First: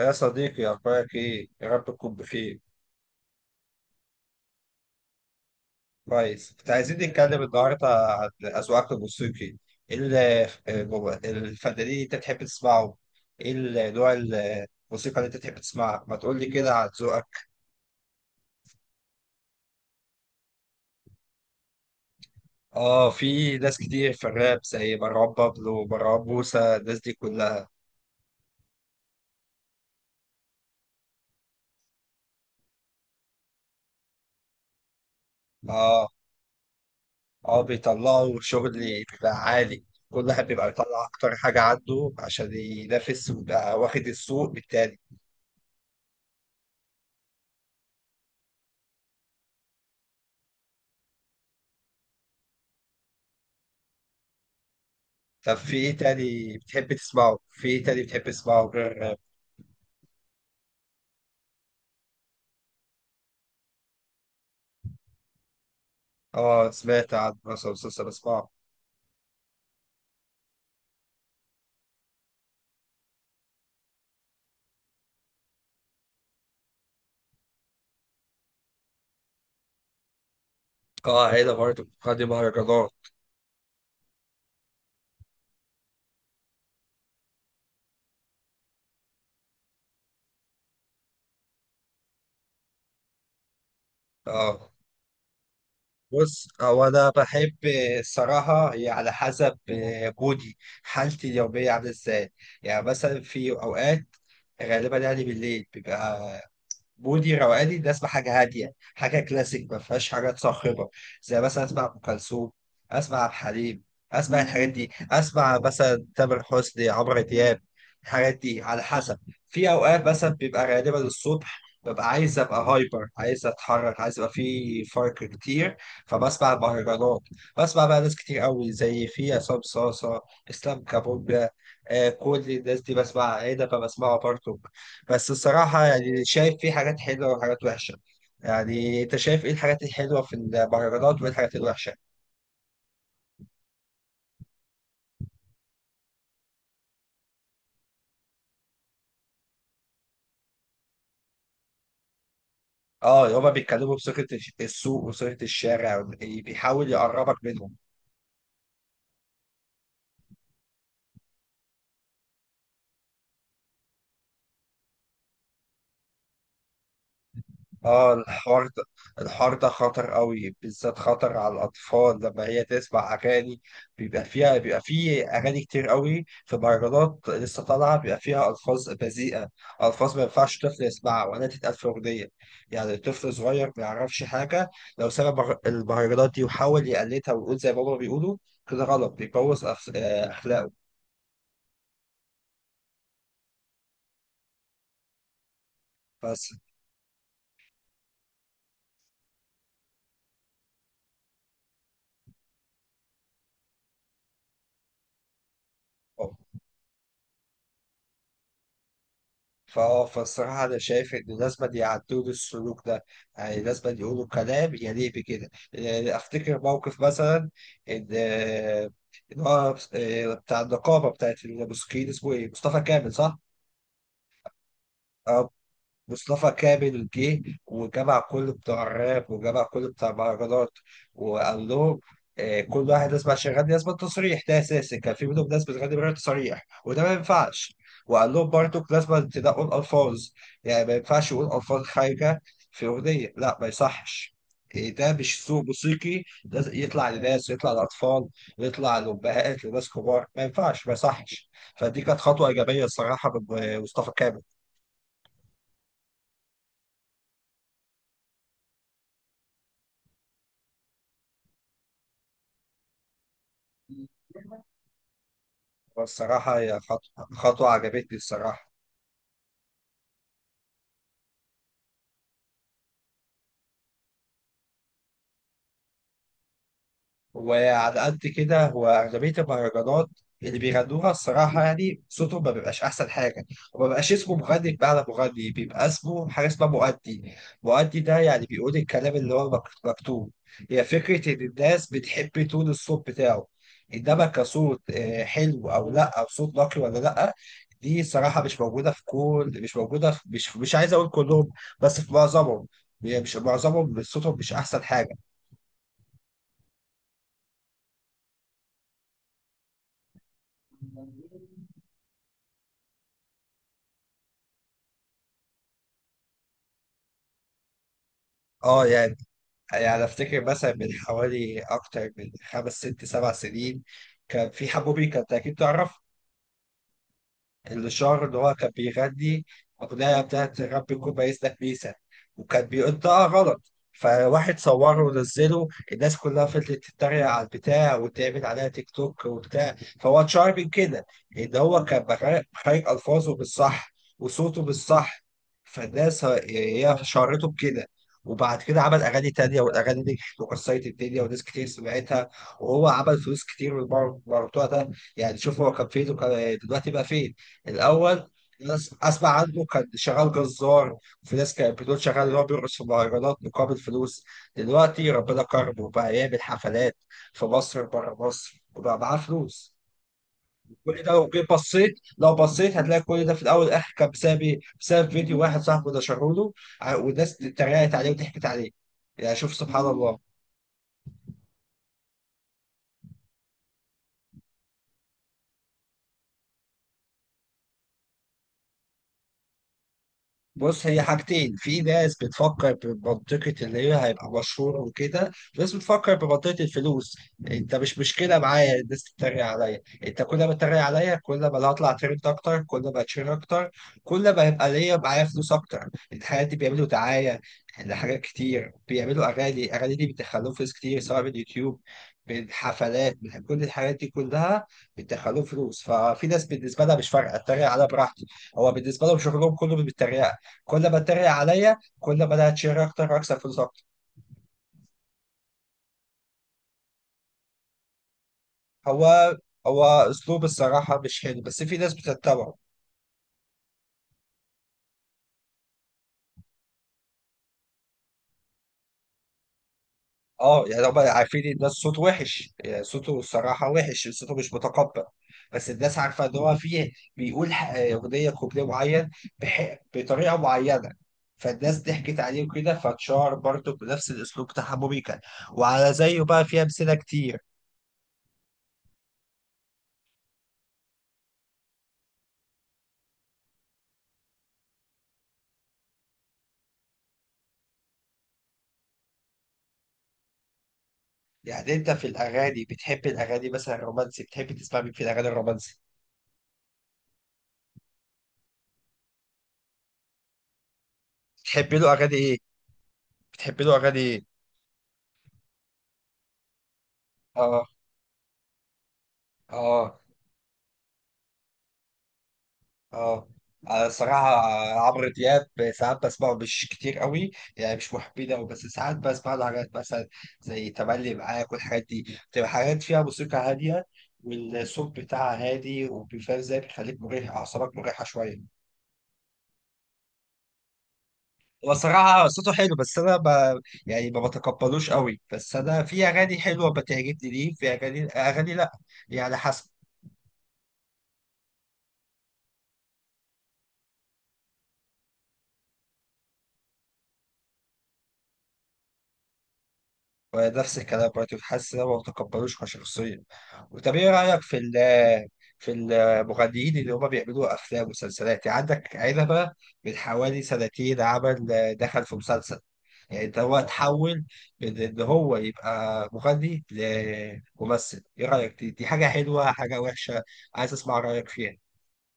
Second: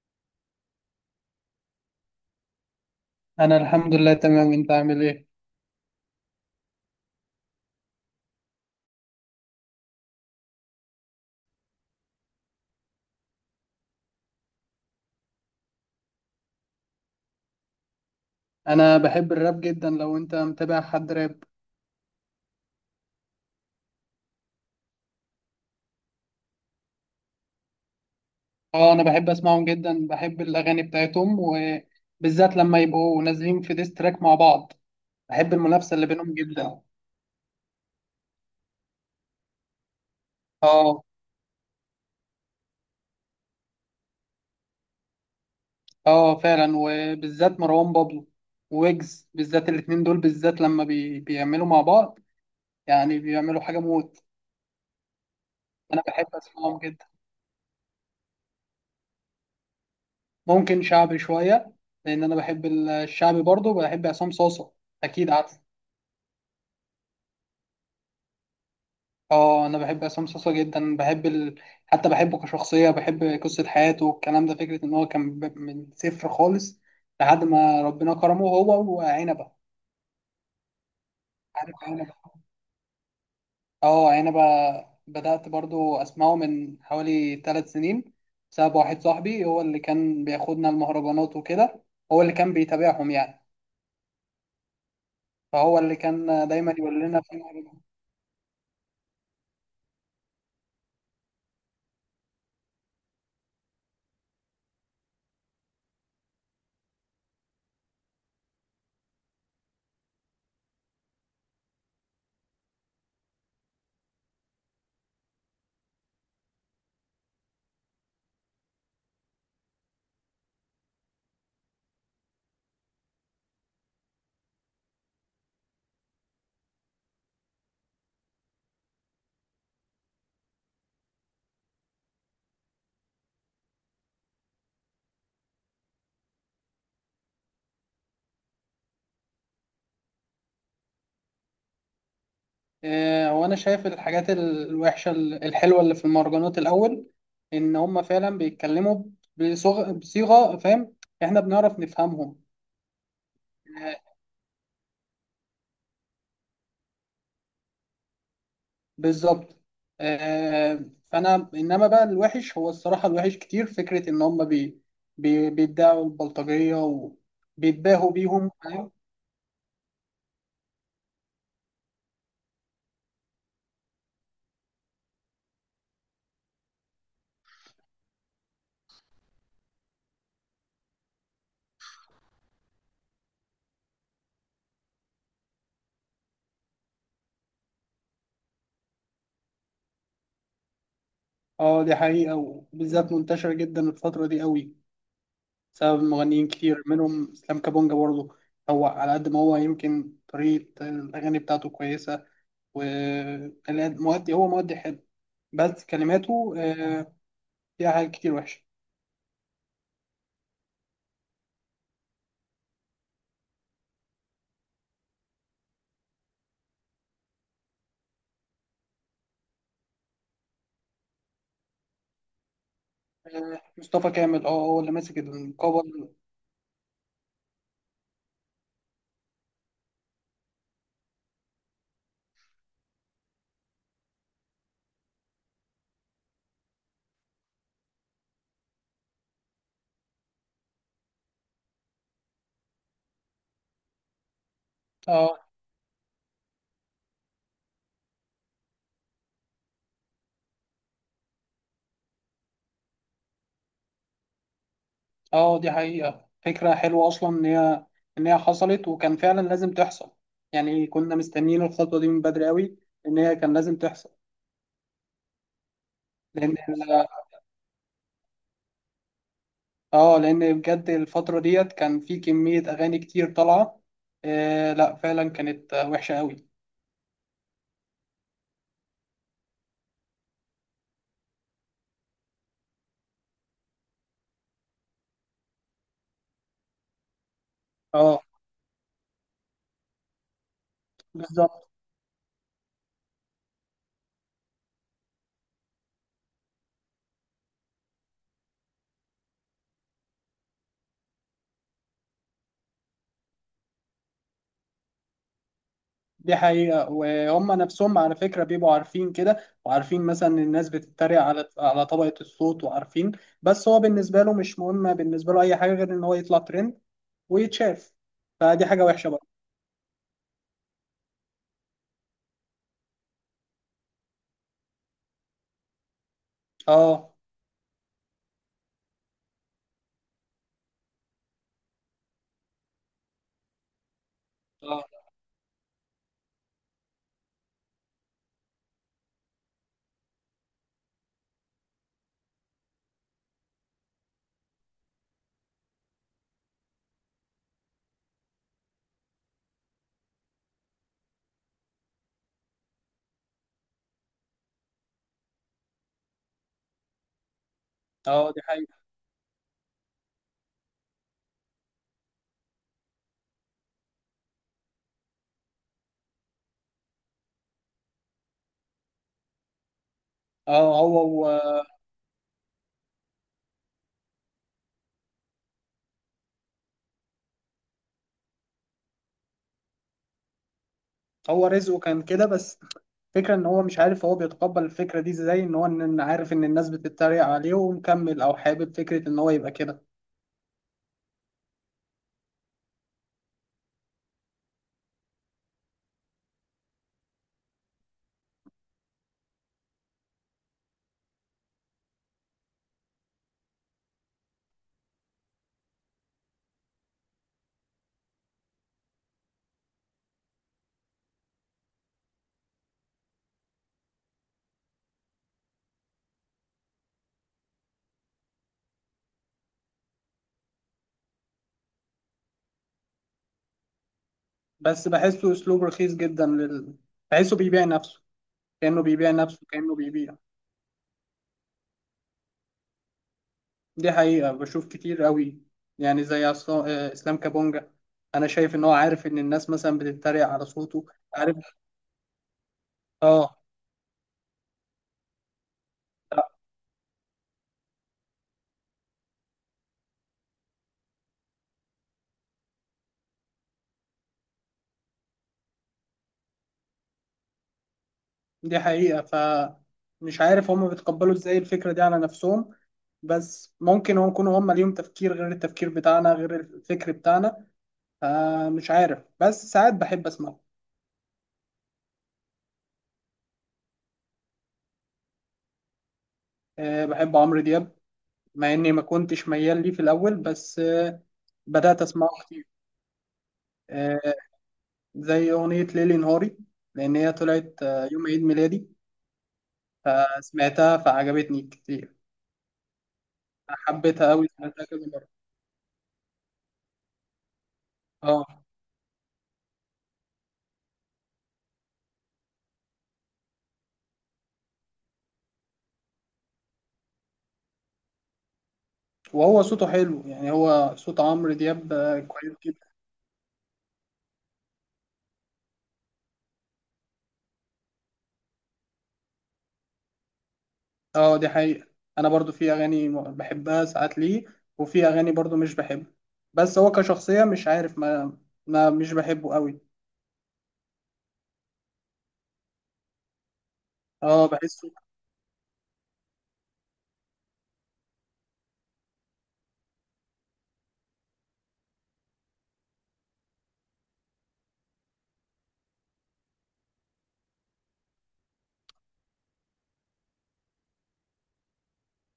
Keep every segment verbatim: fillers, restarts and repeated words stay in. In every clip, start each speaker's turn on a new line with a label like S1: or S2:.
S1: يا صديقي، أخبارك إيه؟ يا رب تكون بخير.
S2: انا الحمد لله تمام. انت عامل ايه؟
S1: كويس. كنت عايزين نتكلم النهاردة عن أذواقك الموسيقي. إيه ال- الفنانين اللي أنت تحب تسمعه؟ إيه ال- نوع الموسيقى اللي أنت تحب تسمعها؟ ما تقول لي كده عن ذوقك.
S2: انا بحب الراب جدا. لو انت متابع حد راب،
S1: آه، في ناس كتير في الراب زي مروان بابلو، ومروان موسى، الناس دي كلها.
S2: اه انا بحب اسمعهم جدا، بحب الاغاني بتاعتهم، وبالذات لما يبقوا نازلين في ديس تراك مع بعض. بحب المنافسه اللي
S1: آه
S2: بينهم جدا.
S1: آه بيطلعوا شغل بيبقى عالي. كل واحد بيبقى
S2: اه.
S1: بيطلع أكتر حاجة عنده عشان ينافس ويبقى واخد السوق بالتاني.
S2: اه فعلا، وبالذات مروان بابلو ويجز، بالذات الاتنين دول، بالذات لما بي... بيعملوا مع بعض، يعني بيعملوا حاجه موت.
S1: طب في ايه
S2: انا بحب
S1: تاني
S2: اسمعهم
S1: بتحب
S2: جدا.
S1: تسمعه؟ في ايه تاني بتحب تسمعه غير الراب؟
S2: ممكن شعبي شويه، لان انا بحب الشعبي برضه. بحب عصام صاصا، اكيد عارف.
S1: اه، سمعت عن مثلا مسلسل اسمعه.
S2: اه، انا بحب عصام صاصا جدا. بحب ال... حتى بحبه كشخصيه، بحب قصه حياته والكلام ده. فكره ان هو كان ب- من صفر خالص لحد ما ربنا كرمه هو وعنبه.
S1: اه، هنا
S2: عارف
S1: برضه
S2: عنبه؟
S1: قادم مهرجانات.
S2: اه عنبه. بدات برضو اسمعه من حوالي ثلاث سنين، بسبب واحد صاحبي هو اللي كان بياخدنا المهرجانات وكده. هو اللي كان بيتابعهم يعني،
S1: اه،
S2: فهو اللي
S1: بص،
S2: كان دايما
S1: هو
S2: يقول
S1: انا
S2: لنا في
S1: بحب،
S2: مهرجان.
S1: الصراحه هي على حسب، آه، مودي حالتي اليوميه عامله ازاي. يعني مثلا في اوقات، غالبا يعني بالليل، بيبقى مودي روقاني، ده اسمع حاجه هاديه، حاجه كلاسيك ما فيهاش حاجات صاخبه، زي مثلا اسمع ام كلثوم، اسمع عبد الحليم، اسمع الحاجات دي، اسمع مثلا تامر حسني، عمرو دياب، الحاجات دي على حسب. في اوقات مثلا بيبقى غالبا الصبح، ببقى عايز ابقى هايبر، عايز اتحرك، عايز يبقى في فرق كتير، فبسمع مهرجانات، بسمع بقى ناس كتير قوي، زي في عصام صاصا، اسلام كابونجا. آه، كل الناس دي بسمع، عنبه بسمعها برضه. بس الصراحة يعني شايف فيه حاجات حلوة وحاجات وحشة. يعني انت شايف ايه الحاجات الحلوة في المهرجانات وايه الحاجات الوحشة؟
S2: آه، وانا شايف الحاجات ال- الوحشه ال- الحلوه اللي في المهرجانات. الاول، ان هم فعلا بيتكلموا بصغ- بصيغه، فاهم؟ احنا بنعرف نفهمهم.
S1: اه، هما بيتكلموا
S2: آه،
S1: بصيغة الش- السوق وصيغة الشارع، بي- بيحاول يقربك منهم.
S2: بالظبط. آه، فانا انما بقى الوحش، هو الصراحه الوحش كتير فكره ان هم بي بي بيدعوا البلطجيه وبيتباهوا
S1: اه،
S2: بيهم،
S1: الحوار ده،
S2: فاهم؟
S1: الحوار ده خطر قوي، بالذات خطر على الاطفال، لما هي تسمع اغاني بيبقى فيها، بيبقى فيه اغاني كتير قوي في مهرجانات لسه طالعه بيبقى فيها الفاظ بذيئه، الفاظ ما ينفعش طفل يسمعها ولا تتقال في اغنيه. يعني طفل صغير ما يعرفش حاجه، لو سمع مهر- المهرجانات دي وحاول يقلدها ويقول زي ما هما بيقولوا، كده غلط، بيبوظ أخ- آه، اخلاقه.
S2: اه دي حقيقه، وبالذات منتشره جدا الفتره دي قوي، بسبب مغنيين
S1: بس
S2: كتير منهم اسلام كابونجا برضه. هو على قد ما هو يمكن طريقة الأغاني بتاعته كويسة، والمؤدي هو مؤدي حلو، بس كلماته آه، فيها حاجات كتير وحشة.
S1: فاه فالصراحة أنا شايف إن لازم يعدلوا السلوك ده، يعني لازم يقولوا كلام يليق بكده. يعني أفتكر موقف مثلا إن إن هو إيه، بتاع النقابة بتاعت المسكين اسمه إيه؟ مصطفى كامل صح؟
S2: آه، مصطفى كامل. اه هو اللي ماسك القبر.
S1: مصطفى كامل جه وجمع كل بتوع الراب وجمع كل بتوع المهرجانات وقال لهم آه، كل واحد لازم عشان يغني لازم التصريح ده اساسي، كان في منهم ناس بتغني من غير تصريح وده ما ينفعش. وقال لهم برضه لازم تنقوا الالفاظ، يعني ما ينفعش يقول الفاظ خارجه في اغنيه، لا ما يصحش. إيه ده،
S2: اه.
S1: مش سوق موسيقي لازم يطلع لناس، يطلع لأطفال، يطلع لأمهات، لناس كبار، ما ينفعش، ما يصحش. فدي كانت خطوة إيجابية الصراحة من آه، مصطفى كامل.
S2: اه دي حقيقة، فكرة حلوة أصلا إن هي إن هي حصلت وكان فعلا لازم تحصل. يعني كنا مستنيين الخطوة دي من بدري أوي، إن هي كان لازم تحصل. لأن،
S1: والصراحة هي خطوة، خطوة عجبتني الصراحة.
S2: اه لان بجد الفتره ديت كان في كميه اغاني كتير طالعه. آه لا فعلا كانت آه، وحشه قوي.
S1: وعلى قد كده، هو أغلبية المهرجانات اللي بيغنوها الصراحة يعني صوتهم ما بيبقاش أحسن حاجة، وما بيبقاش اسمه مغني، بمعنى مغني بيبقى اسمه حاجة اسمها مؤدي. مؤدي ده
S2: اه
S1: يعني بيقول الكلام اللي هو مك- مكتوب. هي فكرة إن
S2: بالظبط.
S1: الناس بتحب تون الصوت بتاعه، إنما كصوت آه، حلو أو لأ، أو صوت نقي ولا لأ. دي صراحة مش موجودة في كل مش موجودة في مش مش عايز أقول كلهم، بس في معظمهم. يعني مش معظمهم صوتهم مش أحسن حاجة.
S2: دي حقيقه، وهم نفسهم على فكره بيبقوا عارفين كده، وعارفين مثلا إن الناس بتتريق على على طبقه الصوت، وعارفين. بس هو بالنسبه له مش مهم، بالنسبه له اي حاجه غير ان هو يطلع ترند ويتشاف. فدي حاجه
S1: اه.
S2: وحشه
S1: يعني
S2: بقى.
S1: يعني افتكر مثلا من حوالي اكتر من خمس ست سبع سنين، كان في حبوبي، كانت اكيد تعرف
S2: اه.
S1: الشعر اللي هو كان بيغني أغنية بتاعت رب يكون بايسلك بيسا، وكان بينطقها غلط، فواحد صوره
S2: اه
S1: ونزله، الناس كلها فضلت تتريق على البتاع، وتعمل عليها تيك توك وبتاع. فهو اتشهر من كده، إن هو كان بخارج بخارج ألفاظه بالصح، وصوته بالصح. فالناس ه- هي شهرته بكده. وبعد كده عمل أغاني تانية، والأغاني دي وكسرت الدنيا وناس كتير سمعتها، وهو عمل فلوس كتير من الموضوع ده. يعني شوف، هو كان فين وكان دلوقتي بقى فين. الاول،
S2: اه دي حقيقه.
S1: ناس اسمع عنه كان شغال جزار، وفي ناس كانت بتقول شغال اللي هو بيرقص في مهرجانات مقابل فلوس. دلوقتي ربنا كرمه وبقى يعمل حفلات في مصر، بره مصر، وبقى معاه فلوس.
S2: اه.
S1: كل ده
S2: هو
S1: لو جيت بصيت، لو بصيت هتلاقي كل ده في الاول والاخر كان بسبب إيه؟ بسبب فيديو واحد صاحبه نشره له، ع- والناس اتريقت عليه وضحكت عليه. يعني شوف سبحان الله.
S2: هو رزقه كان كده بس. فكرة ان هو مش عارف هو بيتقبل الفكرة دي ازاي، ان هو ان إن عارف ان الناس بتتريق عليه ومكمل، او حابب فكرة ان هو يبقى كده.
S1: بص، هي حاجتين، في ناس بتفكر بمنطقة اللي هي هيبقى مشهور وكده، في ناس بتفكر بمنطقة الفلوس. انت مش مشكلة معايا الناس تتريق عليا، انت كل ما تتريق عليا، كل ما انا هطلع ترند اكتر، كل ما اتشير اكتر، كل ما هيبقى ليا، معايا فلوس اكتر. الحاجات دي بيعملوا دعاية لحاجات كتير، بيعملوا اغاني، الاغاني دي بيدخلوا فلوس كتير، سواء من يوتيوب، من حفلات، من كل الحاجات دي كلها بيدخلوا فلوس. ففي ناس بالنسبة لها مش فارقة، اتريق عليها براحتي، هو بالنسبة لهم شغلهم كله بالتريقة. كل ما اتريق عليا، كل ما انا هتشير اكتر واكسب فلوس اكتر.
S2: بس بحسه اسلوب رخيص جدا لل... بحسه بيبيع نفسه، كأنه بيبيع
S1: هو
S2: نفسه، كأنه
S1: هو
S2: بيبيع
S1: اسلوب الصراحه مش حلو، بس في ناس بتتبعه.
S2: دي حقيقة بشوف كتير قوي. يعني زي عصا- آه، اسلام كابونجا، انا شايف ان هو عارف ان الناس مثلا بتتريق على
S1: اه،
S2: صوته.
S1: يعني هم
S2: عارف.
S1: عارفين ان ده الصوت وحش، يعني صوته
S2: اه
S1: الصراحه وحش، صوته مش متقبل. بس الناس عارفه ان هو فيه، بيقول ح- اغنيه، كوبليه معين بح... بطريقه معينه، فالناس ضحكت عليه وكده، فاتشهر برضه بنفس الاسلوب بتاع موبيكا. وعلى زيه بقى في امثله كتير.
S2: دي حقيقة. فمش عارف هم بيتقبلوا ازاي الفكرة دي على نفسهم، بس ممكن هم يكونوا هم ليهم تفكير غير التفكير بتاعنا، غير الفكر بتاعنا. فمش عارف، بس ساعات بحب اسمعه.
S1: يعني انت في الاغاني، بتحب الاغاني مثلا الرومانسي، بتحب تسمع مين في الاغاني الرومانسي؟
S2: أه بحب عمرو دياب، مع اني ما كنتش ميال ليه في الاول، بس أه
S1: تحبي
S2: بدأت
S1: له
S2: اسمعه
S1: اغاني ايه؟
S2: كتير.
S1: بتحبي له اغاني
S2: أه،
S1: ايه؟
S2: زي اغنية ليلي نهاري، لان هي طلعت
S1: اه.
S2: آه، يوم عيد ميلادي.
S1: اه.
S2: فسمعتها فعجبتني كتير،
S1: اه. آه،
S2: حبيتها
S1: صراحة
S2: قوي، سمعتها كذا
S1: عمرو
S2: مرة.
S1: دياب، ساعات بسمعه مش كتير قوي، يعني مش
S2: اه.
S1: محبين قوي، بس ساعات بسمع له حاجات مثلا زي تملي معاك، والحاجات دي بتبقى حاجات فيها موسيقى هادية، والصوت بتاعها هادي، وبيفهم ازاي بيخليك مريح، أعصابك مريحة شوية.
S2: وهو صوته حلو، يعني هو صوت عمرو دياب
S1: هو
S2: آه،
S1: صراحة
S2: كويس
S1: صوته
S2: جدا.
S1: حلو، بس أنا ب... يعني ما بتقبلوش قوي، بس أنا في أغاني حلوة بتعجبني، ليه في أغاني، أغاني لأ، يعني حسب.
S2: اه دي حقيقة. انا برضو في اغاني م- بحبها ساعات ليه، وفي اغاني برضو مش بحبها. بس هو كشخصية مش عارف ما, ما مش بحبه قوي.
S1: ونفس الكلام برضه، حاسس ان هم ما تقبلوش كشخصية. وطب ايه
S2: اه
S1: رأيك في
S2: بحسه.
S1: ال، في المغنيين اللي هم بيعملوا أفلام ومسلسلات؟ يعني عندك عنبة، من حوالي سنتين عمل، دخل في مسلسل. يعني ده هو اتحول من إن هو يبقى مغني لممثل، إيه رأيك، دي، دي حاجة حلوة حاجة وحشة؟ عايز أسمع رأيك فيها.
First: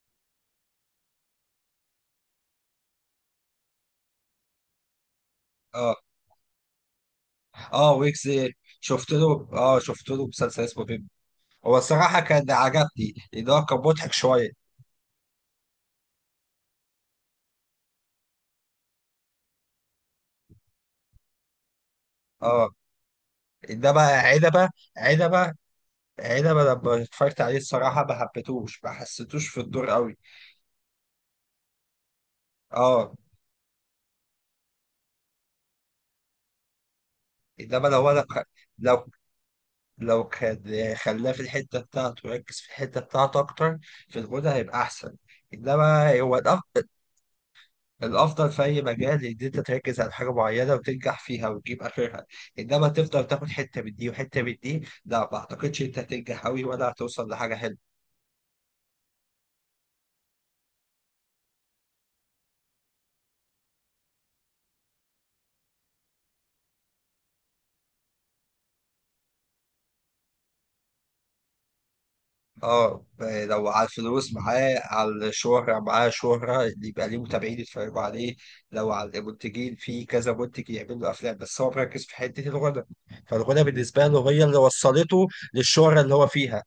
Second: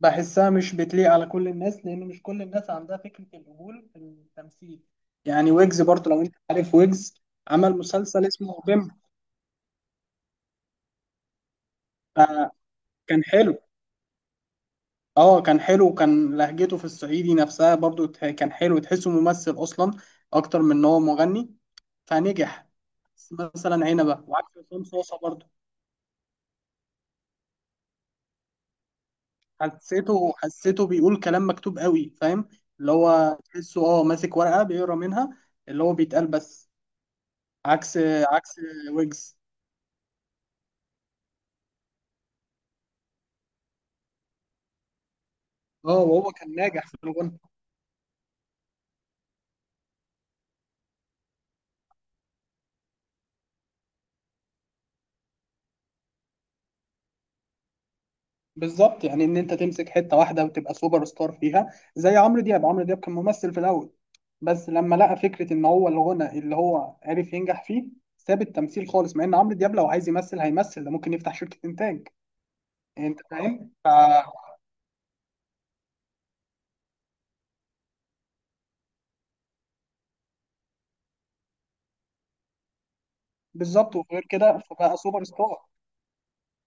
S2: بحسها مش بتليق على كل الناس، لان مش كل الناس عندها فكرة القبول في التمثيل. يعني ويجز
S1: اه.
S2: برضو، لو انت عارف ويجز، عمل
S1: اه،
S2: مسلسل
S1: ويجز.
S2: اسمه بيمب.
S1: شفت له اه شفت له مسلسل اسمه بيب. هو الصراحة كان
S2: آه،
S1: عجبني،
S2: كان
S1: لأن
S2: حلو.
S1: هو كان مضحك شوية.
S2: اه كان حلو. وكان لهجته في الصعيدي نفسها برضو تح- كان حلو، تحسه ممثل اصلا اكتر من ان هو مغني، فنجح.
S1: اه،
S2: مثلا
S1: ده بقى
S2: عنبه وعكس
S1: عدبة
S2: عصام صاصه برضو.
S1: عدبة عدبة لما اتفرجت عليه الصراحة ما حبيتهوش، ما حسيتوش في الدور قوي.
S2: حسيته، حسيته بيقول كلام مكتوب قوي، فاهم؟ اللي
S1: اه.
S2: هو تحسه اه ماسك ورقه بيقرا منها، اللي هو بيتقال بس.
S1: انما
S2: عكس
S1: لو انا
S2: عكس
S1: لو
S2: ويجز.
S1: لو كان، خلاه في الحتة بتاعته، ركز في الحتة بتاعته أكتر في الغنى، هيبقى أحسن.
S2: اه
S1: إنما
S2: وهو
S1: هو
S2: كان ناجح
S1: الأفضل،
S2: في الغنى.
S1: الأفضل في أي مجال إن أنت تركز على حاجة معينة وتنجح فيها وتجيب آخرها. إنما تفضل تاخد حتة من دي وحتة من دي، لا، ما أعتقدش أنت هتنجح أوي ولا هتوصل لحاجة حلوة.
S2: بالظبط، يعني ان انت تمسك حته واحده وتبقى سوبر ستار فيها، زي عمرو دياب. عمرو دياب كان ممثل في الاول، بس لما لقى فكره ان هو الغنى اللي هو عرف ينجح فيه، ساب التمثيل خالص. مع ان عمرو دياب لو عايز يمثل هيمثل، ده ممكن يفتح شركه انتاج.
S1: اه،
S2: انت
S1: لو
S2: فاهم
S1: على
S2: ف
S1: الفلوس معاه، على الشهرة معاه شهرة اللي يبقى ليه متابعين يتفرجوا عليه، لو على المنتجين في كذا منتج يعملوا أفلام، بس هو مركز في حتة الغنى، فالغنى
S2: بالظبط.
S1: بالنسبة
S2: وغير
S1: له هي اللي
S2: كده، فبقى سوبر
S1: وصلته
S2: ستار.
S1: للشهرة اللي هو فيها.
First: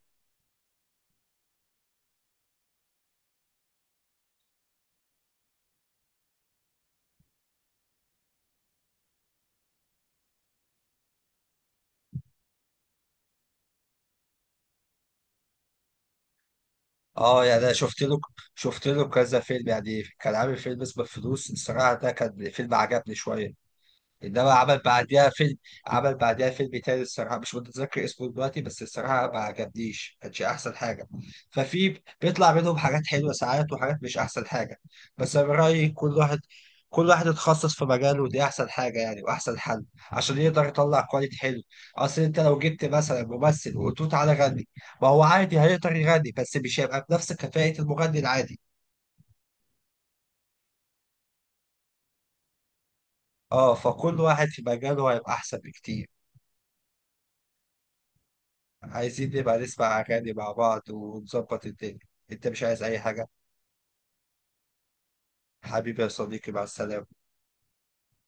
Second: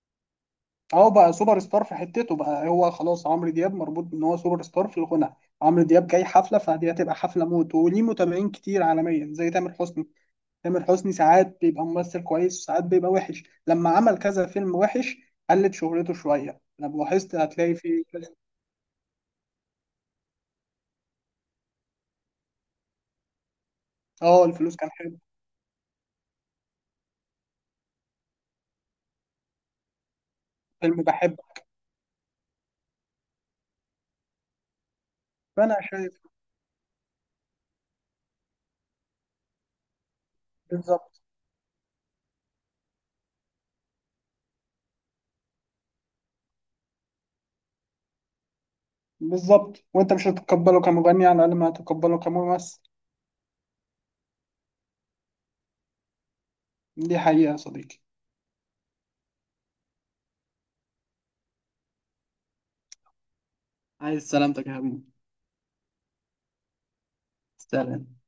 S2: اهو بقى سوبر ستار في حتته بقى. هو خلاص عمرو دياب مربوط ان هو سوبر ستار في الغنى. عمرو دياب جاي حفله، فدي هتبقى حفله موت، وليه متابعين كتير عالميا زي تامر حسني. تامر حسني ساعات بيبقى ممثل كويس، وساعات بيبقى وحش، لما عمل كذا فيلم وحش قلت شهرته شوية. لو لاحظت
S1: اه، يعني انا
S2: هتلاقي
S1: شفت
S2: فيه
S1: له
S2: كذا-
S1: شفت له كذا فيلم، يعني كان عامل فيلم اسمه الفلوس، الصراحة ده كان فيلم عجبني شوية.
S2: اه
S1: انما
S2: الفلوس
S1: عمل
S2: كان حلو.
S1: بعديها فيلم، عمل بعديها فيلم تاني الصراحه مش متذكر اسمه دلوقتي، بس الصراحه ما عجبنيش، كانش احسن
S2: فيلم
S1: حاجه.
S2: بحبه.
S1: ففي بيطلع منهم حاجات حلوه ساعات، وحاجات مش احسن حاجه. بس انا من
S2: فأنا
S1: رايي كل
S2: شايف.
S1: واحد كل واحد يتخصص في مجاله، ودي احسن حاجه يعني، واحسن حل عشان يقدر يطلع
S2: بالظبط.
S1: كواليتي حلو. اصل انت لو جبت مثلا ممثل وقلت له تعالى غني، ما هو عادي هيقدر يغني، بس مش هيبقى بنفس كفاءه المغني العادي.
S2: بالظبط. وأنت مش هتتقبله كمغني، على الأقل ما هتتقبله كممثل.
S1: اه، فكل واحد في مجاله هيبقى احسن بكتير.
S2: دي حقيقة يا صديقي.
S1: عايزين نبقى نسمع أغاني مع بعض ونظبط الدنيا. أنت مش عايز أي حاجة؟
S2: عايز سلامتك يا حبيبي.
S1: حبيبي يا صديقي، مع السلامة.
S2: سلام.